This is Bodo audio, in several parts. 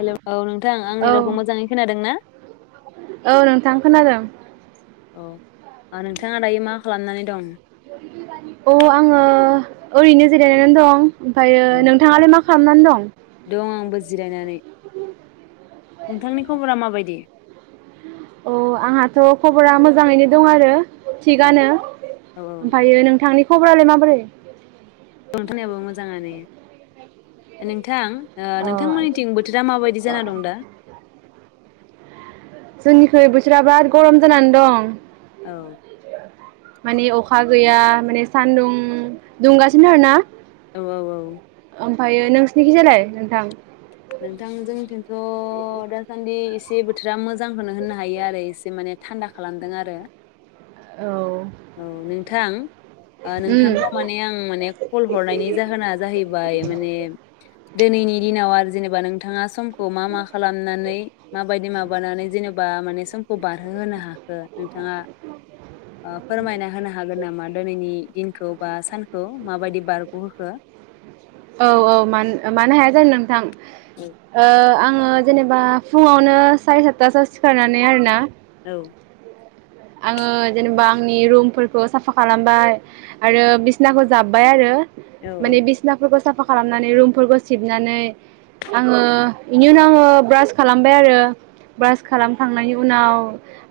हेलौ औ नोंथां औ आंनि रावखौ मोजाङै खोनादोंना? औ नोंथां खोनादों औ ओ नोंथाङा दायो मा खालामनानै दं? अ आङो ओरैनो जिरायनानै दं ओमफ्रायायो औ नोंथाङालाय मा खालामनानै दं दं आंबो जिरायनानै नोंथांनि खबरा माबायदि औ आंहाथ' खबरा मोजाङैनो दं आरो औौ थिगानो औ औ ओमफ्रायो नोंथांनि? खबरालाय माबोरै? नोंथांनियाबो मोजाङानो नोंथां। ओ अ नोंथांमोननिथिं आदसा बोथोरा माबायदि जाना दं दा? जोंनिखुइ बोसोरा बाराद गरम जानानै दं। औ माने अखा गैया माने सानदुं दुंगासिनो आरो ना। औ औ औ ओमफायो नोंसिनिखि जालाय नोंथां? नोंथां जोंथिंथ' दासान्दि एसे बोथोरा मोजांखौनो होननो हायो आरो एसे माने थान्दा खालामदों आरो औ औ नोंथां ओ उम नोंथांखौ माने आं माने कल हरनायनि जाहोना जाहैबाय माने दिनैनि दिनाव आरो जेनेबा नोंथाङा समखौ मा मा खालामनानै माबायदि माबानानै जेनेबा माने समखौ बारहोहोनो हाखो नोंथाङा फोरमायना होनो हागोन नामा दोनैनि दिन खौ बा सानखौ म बायदि बारग' होखो? औ औ मानो मानो हाया जानो नोंथां। ओ आं ओ जेनेबा फुङावनो साराय सातथासोयाव सिखारनानै आरो ना। [inaudible] आङो जेनेबा आंनि रुमफोरखौ साफा खालामबाय आरो बिसिनाखौ जाब्बाय आरो औ माने बिसना फो साफा खालामनानै रुमफोरखौ सिबनानै आङो बेनि उनाव आङो ब्रास खालामबाय आरो ब्रास खालामखांनायनि उनाव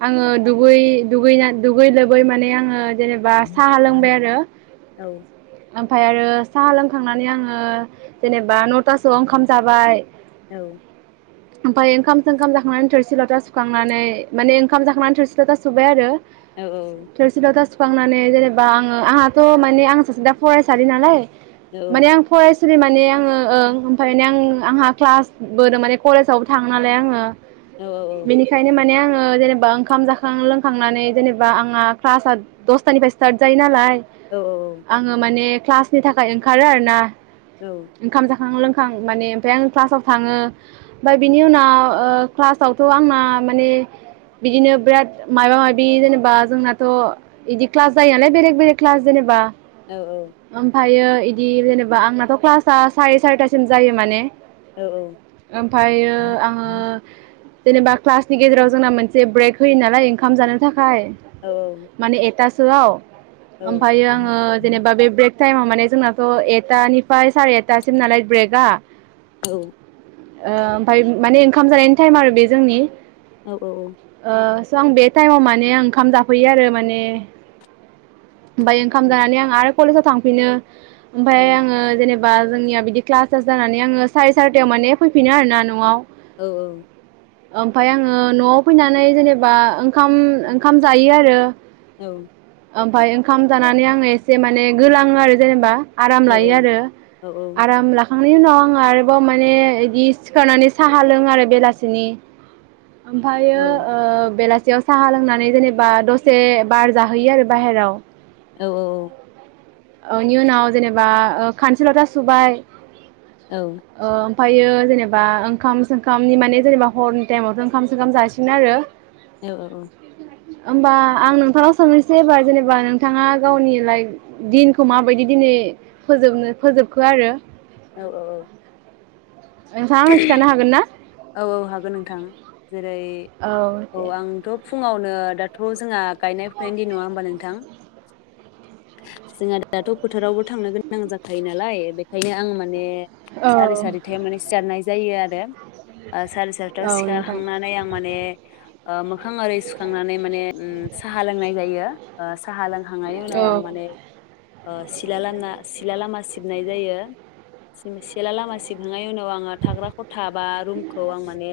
आङो दु दुगै दुगैना दुगै लोबै माने आङो जेनेबा साहा लोंबाय आरो औ ओमफाय आरो साहा लोंखांनानै आङो जेनेबा नथासोआव ओंखाम जाबाय। औ ओमफाय ओंखाम सोंंखाम जाखांनानै थोरसि लथा सुखांनानै माने ओंखाम जाखांनानै थोरसि था सुबाय आरो औ औ थोरसि लथा सुखांनानै जेनेबा आङो आंहाथ' माने आं सासे दा फरायसालि नालाय माने आं फराय सुलि माने आङो ओं ओमफाय माने आं आंहा क्लासबोदों माने कलेजावबो थाङो नालाय आङो। औ बेनिखायनो माने आङो ओ जेनेबा ओंखाम जा खां लोंखांनानै जेनेबा आंहा क्लासआ दसथानिफ्राय स्टार्ट जायो नालाय। आङो माने क्लासनि थाखाय ओंखारो आरोना। औ ओंखाम जा खां लोंखां माने ओमफाय आं क्लासाव थाङो ओमफाय बिनि उनाव क्लासावथ' आंना माने बिदिनो बिराद मायबा मायबि जेनेबा जोंनाथ' इदि क्लास जायो नालाय बेरेक बेलेग क्लास जेनेबा औ ओमफायो इदि जेनेबा आंनाथ' क्लासा साराय सारिथासिम जायो माने। औ ओमफायो आङो जेनेबा क्लासनि गेजेराव जोंना मोनसे ब्रेक होयो नालाय। ओंखाम जानो थाख फाय औ औ माने एथा सिम [unintelligible] ओमफ्राय आङो जेनोबा बे ब्रेक टाइमाव माने जोंनाथ' एटानिफ्राय सारि एथासिम नालाय ब्रेकआ। औ। ओ ओमफ्राय माने ओंखाम जानायनि टाइम आरो बे जोंनि। औ औ औ। थ' आं बे टाइमाव माने ओंखाम जाफैयो आरो माने ओमफ्राय ओंखाम जानानै आं आर कलेजाव थांफिनो। ओमफ्राय आङो जेनो बा जोंनिया बिदि क्लास तास जानानै आङो सारि सारिथायाव माने फैफिनो आरोना न'आव। औ औ। ओमफ्रायाय आङो न'आव फैनानै जेनोबा ओंखाम ओंखाम जायो आरो। औ। ओमफ्राय ओंखाम जानानै आङो एसे माने गोलाङो आरो जेनोबा आराम लायो आरो आराम ला खांनायनि उनाव आं आरोबाव माने बिदि सिखारनानै साहा लों आरो बेलासिनि। ओमफ्रायो ओ बेलासे साहा लोंनानै जेनोबा दसे बार जाहैयो आरो बायहेराव। औ औ औ। औ इनि उनाव जेनोबा ओ खानसि लथा सुबाय औ। ओमफायो जेनोबा ओंखाम सोंखामनि माने जेनोबा हरनि टाइमावथ' ओंखाम सोंखाम जासिन आरो। औ औ औ। होमबा आं नोंथांनाव सोंहनोसै एबार जेनोबा नों थाङा औ गावनि लाइप दिनखौ माबायदि दिनै फोजोबनो फोजोबखो आरो औ औ औ। नोंथांङा आंनो खिन्थानो हागोन ना? औ औ हागोन नोंथां। जेरै औ आंथ' फुङाव नो दाथ' जोंहा गायनाय फुनायनि दिन नङा होनबा नोंथां? जोंहा दाथ' फोथारावबो थांनो गोनां जाखायो नालाय बेखायनो आं माने औ सारि सारि [unintelligible] जायो आरो। सारि सारितायाव औ नोंथां सिखारखांनानै आं माने ओ मो खां आरि सुखांनानै माने उम साहा लोंनाय जायो। ओ साहा लोंखांनायनि उनाव औ आं माने ओ सिला लामना सिला लामा सिबनाय जायो सि-सेला लामा सिबहांनायनि उनाव आङो थाग्रा खथा बा रुम खौ आं माने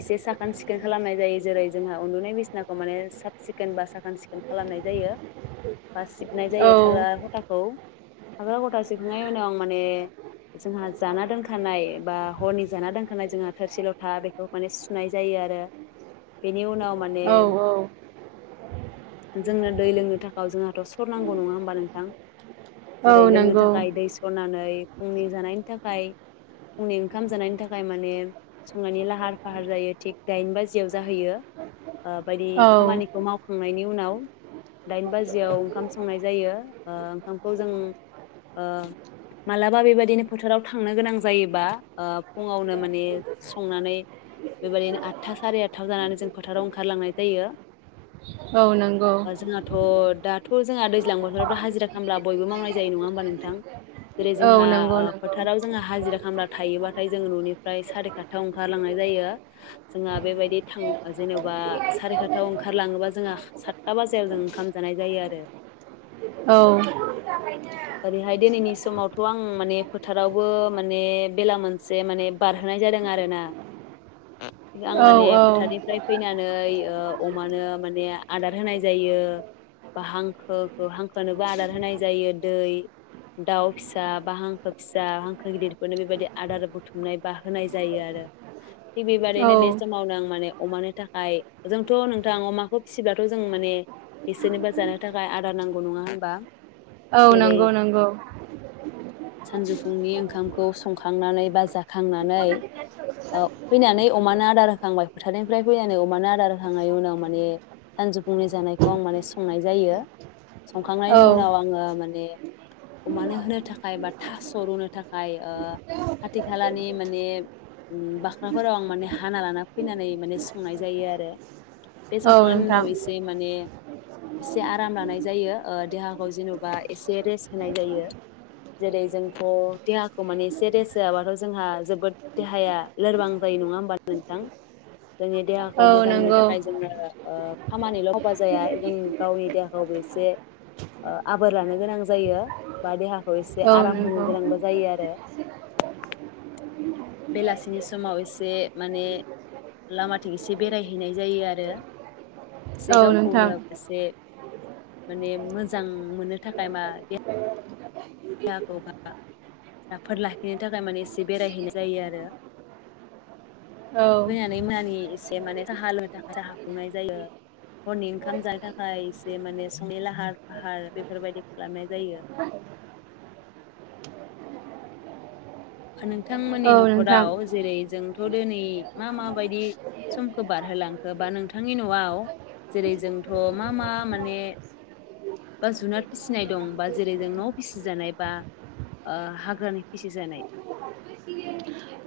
एसे साखोन सि सिखोन खालामनाय जायो जेरै जोंहा उन्दुनाय बिसिनाखौ माने साब सिखोन बा साखोन सिखोन खालामनाय जायो। बा सिबनाय औ जायो थाग्रा खथाखौ। थाग्रा खथा सिबखांनायनि उनाव आं माने जोंहा जाना दोनखानाय बा हरनि जाना दोनखानाय जोंहा थोरसि-लथा बेखौ माने सुनाय जायो आरो बे नि उनाव माने औ औ जोंनो दै लोंनो थाखाय जोंहा थ' सरनांगौ नङा होमबा नोंथां जेरै औ लोंनो नंगौ थाखाय दै सरनानै फुंनि जानायनि था खाय फुंनि ओंखाम जानायनि थाखाय माने संनानै लाहार-फाहार जायो थिग दाइन बाजिआव जाहैयो ओ बायदि औ खामानिखौ मावखांनायनि उनाव दाइन बाजियाव ओंखाम संनाय जायो ओ ओंखामखौ जों ओ मालाबा बेबायदिनो फोथाराव थांनो गोनां जायोबा ओ फुङावनो मा ने संनानै बेबायदिनो आठथा सारि आठथा जानानै जों फोथाराव ओंखारलांनाय जायो। औ नंगौ ओ जोंहाथ' दा थ' जोंहा दैज्लां बोथोरावथ' हाजिरा खालामब्ला बयबो मावनाय जायो नङा होमबा नोंथां? जेरै औ जोंहा नंगौ ओ नंगौ फोथाराव जोंहा हाजिरा खामला थायोबाथाय जोंङो न'निफ्राय सारि खा थायाव ओंखारलांनाय जायो जोंहा बेबायदि थां जेनेबा सारि खात्थायाव ओंखारलाङोब्ला जोंहा सात्था बाजाराव जों ओंखाम जानाय जायो आरो औ आरैहाय दिनैनि समावथ' आं माने फोथारावबो माने बेला मोनसे माने बारहोनाय आरोना आं औ माने औ फोथारनिफ्राय फैनानै ओ अमा मानो माने आदार होनाय जायो हांखोखौ हांखोनोबो आदार होनाय जायो दै दाउ फिसा बा हांखो फिसा हांखो गिदिरफोरनो बेबायदि आदार बुथुमनाय बा होनाय जा जायो आरो थिग औ बेबायदिनो बे समावनो आं माने अमानो थाखाय जोंथ' नोंथां अमाखौ फिसिबाथ' जों माने बिसोरनोबो जानो थाखाय आदार नां गौ नङा होनबा? औ जेरै नंगौ नंगौ सानजौफुंनि ओंखामखौ संखांनानै बा खांनानै ओ फैनानै अमानो आदार होखांबाय फोथारनिफ्राय फैनानै अमा आदारखांनायनि उनाव मान सान बुंनि जानायखौ आं माने संनाय जायो। संखांनायनि औ उनाव आङो माने अमानो होनो थाखाय बा थास' रुनो थाखाय ओ खाथि ओ खालानि माने बाख्राफोराव आं माने हाना लाना फैनानै माने संनाय जायो आरो बे औ संखांनायनि नोंथां उनाव एसे माने एसे आराम लानाय जायो ओ देहाखौ जेनबा एसे रेस्ट होनाय जायो जेरै जोंथ देहाखौ माने एसे रेस होआबाथ जोंहा जोबोद देहाया लोरबां जायो नङा होमबा नोंथां। जोंनि देहाखौ औ मोजांनि नंगौ थाखाय जोङो खामानिल मावबा जाया जों गावनि देहाखौबो एसे ओ आबोर लानो गोनां जायो बा देहाखौ खौ एसे औ आराम होनो नंगौ गोनांबो जायो आरो बेलासिनि समाव एसे माने लामाथिं एसे बेरायहैनाय जायो आरो एसे औ नोंथां गावखौनो एसे माने मोजां मोननो थाखाय मा देहा देहाखौ बा राफोद लाखिनो थाखाय माने एसे बेरायहैनाय जायो आरो औ औ मैयानि मोनानि एसे माने साहा लोंनो थाखाय साहा खुनाय जायो हरनि ओंखाम जानो थाखाय एसे माने संनि लाहार फाहार बेफोरबायदि खालामनाय जायो। नोंथांमोननि नोंथां न'खराव जेरै जों थ' दिनै मा माबायदि समखौ बारहोलांखो बा नोंथांनि न'आव जेरै जोंथ' मा मा माने बा जुनार फिसिनाय दं बा जेरै जों न' फिसिजानाय बा हाग्रानि फिसि जानाय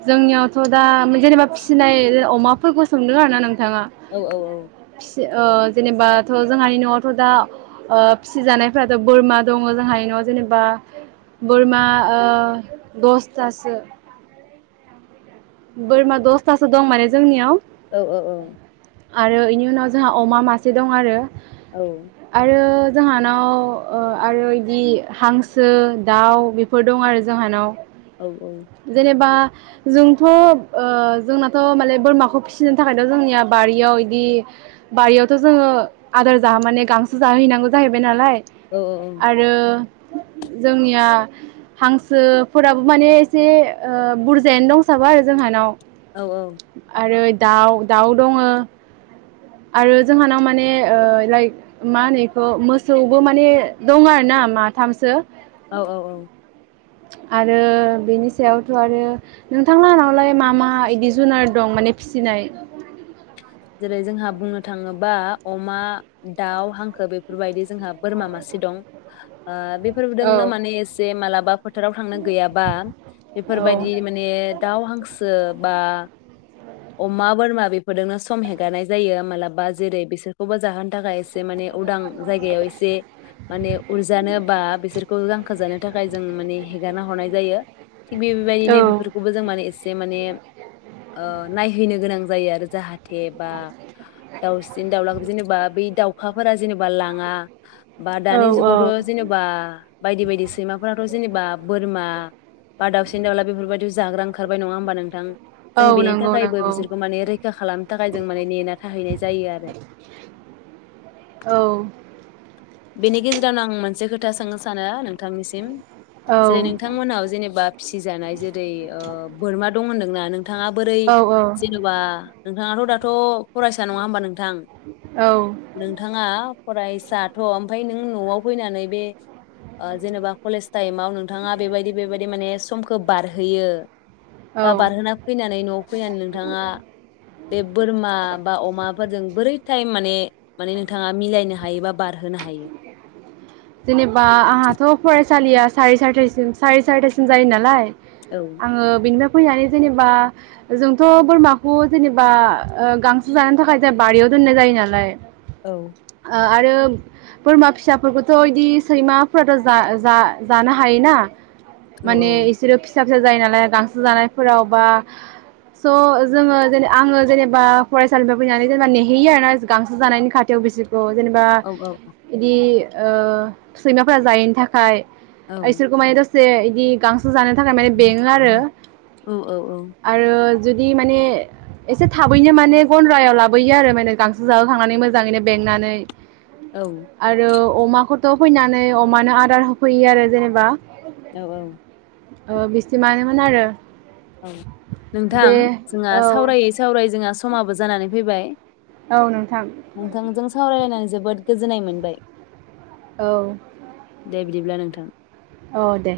जोंनियावथ' दा जेनेबा फिसिनाय अमा फोरखौ सोंदों आरोना नों बिथाङा औ औ फि ओ जेनेबाथ' जोंहानि न'आवथ' दा ओ फिसिजानायफ्राथ' बोरमा दङ जोंहानि न'आव जेनेबा बोरमा ओ दसथासो बोरमा दस्थासो दं माने जोंनियाव औ औ औ आरो बेनि उनाव जोंहा अमा मासे दं आरो औ आरो जोंहानाव औ आरो बिदि हांसो दाउ बेफोर दं आरो जोंहानाव औ जेनेबा जोंथ' ओ जोंनाथ' माने बोरमाखौ फिसिनो थाखायथ' जोंनिया बारियाव इदि बारियावथ' जोङो आदार जाहो माने गांसो जाहैनांगौ जाहैबाय नालाय औ आरो जोंनिया हांसोफोराबो माने एसे बुरजायानो दंसाबो आरो जोंहानाव। औ आरो दाउ दाउ दङ आरो जोंहानाव माने ओ लाइक मा होनो बेखौ मोसौबो माने दङ आरोना माथामसो। औ औ औ आरो बेनि सायावथ' आरो नोंथां लानावलाय मा मा बिदि जुनार दं माने फिसिनाय? जेरै जोंहा बुंनो थाङोबा अमा, दाउ, हांखो बेफोरबायदि जोंहा बोरमा मासे दं ओ औ बेफोरजोंनो माने एसे मालाबा फोथाराव थांनो गैयाबा औ बेफोरबायदि माने दाउ हांसो बा अमा बोरमा बेफोरजोंनो सम हेगारनाय जायो मालाबा जेरै बिसोरखौबो जाहोनो थाखाय से माने उदां जायगायाव एसे माने उरजानो बा बिसोरखौ गांखोजानो थाखाय जों माने हेगारना हरनाय जायो थिग बेबायदिनो औ बेफोरखौबो जों माने एसे माने ओ नायहैनो गोनां जायो आरो जाहा थे बा दाउसिन-दाउला जेनेबा बै दाउखाफोरा जेनेबा लाङा बा दानि औ जुगावथ' जेनेबा बायदि बायदि सैमाफोराथ' जेनेबा बोरमा बा दाउसिन दाउला बेफोरबायदियाव जाग्रा ओंखारबाय नङा होमबा नोंथां? जों औ बेनि नों थाखायबो बिसोरखौ माने रैखा खालामनो थाखाय जों माने नेना थाहैनाय जायो आरो औ बेनि गेजेरावनो आं मोनसे खोथा सोंनो सानो नोंथांनिसिम? औ जेरै नोंथांमोनाव जेनेबा फिसिजानाय जेरै ओ बोरमा दं होनदोंनानों? थाङा बोरै औ औ जेनेबा नोंथाङाथ' दाथ' फरायसा नङा होमबा नों थां औ नोंथाङा फरायसा थ' ओमफाय नों न'आव फैनानै बे जेनेबा कलेज टाइमाव नोंथाङा बेबायदि बेबायदि माने समखौ बारहोयो औ बा बारहोना फैनानै न'आव फैनानै नोंथाङा बे बोरमा बा अमाफोरजों बोरै टाइम। माने माने नोंथाआ मिलायनो हायोबा। बारहोनो हायो। जेनेबा आंहाथ' फरायसा। सालिया साराय सारिथासिम साराय सारिथासिम जायो नालाय। औ आङो बेनिनो। फैनानै जेनेबा जोंथ' बोरमाखौ जेनेबा गांसो जानो थाखाय ज बारियाव दोननाय जायो नालाय। औ। ओ आरो बोरमा फिसाफोरखौ। थ' बिदि सैमाफोराथ' जा-जा-जानो हायोना। औ माने इसोरो। फिसा फिसा जायो नालाय गांसो जानायफोराव बा स' जोङो जेन आङो जेनेबा फरायसालिफ्राय फैनानै जेनेबा नेहैयो आरोना गांसो जानायनि खाथियाव बिसोर। थ' जेनेबा औ बिदि। ओ सैमाफोरा जायैनि थाखाय। औ इसोरखौ [unintelligible] से इदि गां जानो थाखाय माने बेङो आरो औ आरो। जुदि माने एसे थाबैनो माने गन्द्रायाव लाबोयो आरो माने गांसो जाहोखांनानै मोजाङैनो बेंनानै। औ आरो। अमाखौथ' फैनानै अमानो आदार होफैयो आरो जेनेबा। औ औ। औ बिसिमानोमोन आरो। औ दे नोंथां जोंहा औ सावरायै सावरायै जोंहा समाबो जानानै फैबाय। औ नोंथां नोंथांजों सावरायलनानै जोबोद। गोजोननाय मोनबाय। औ। दे बिदिब्ला नोंथां। औ दे।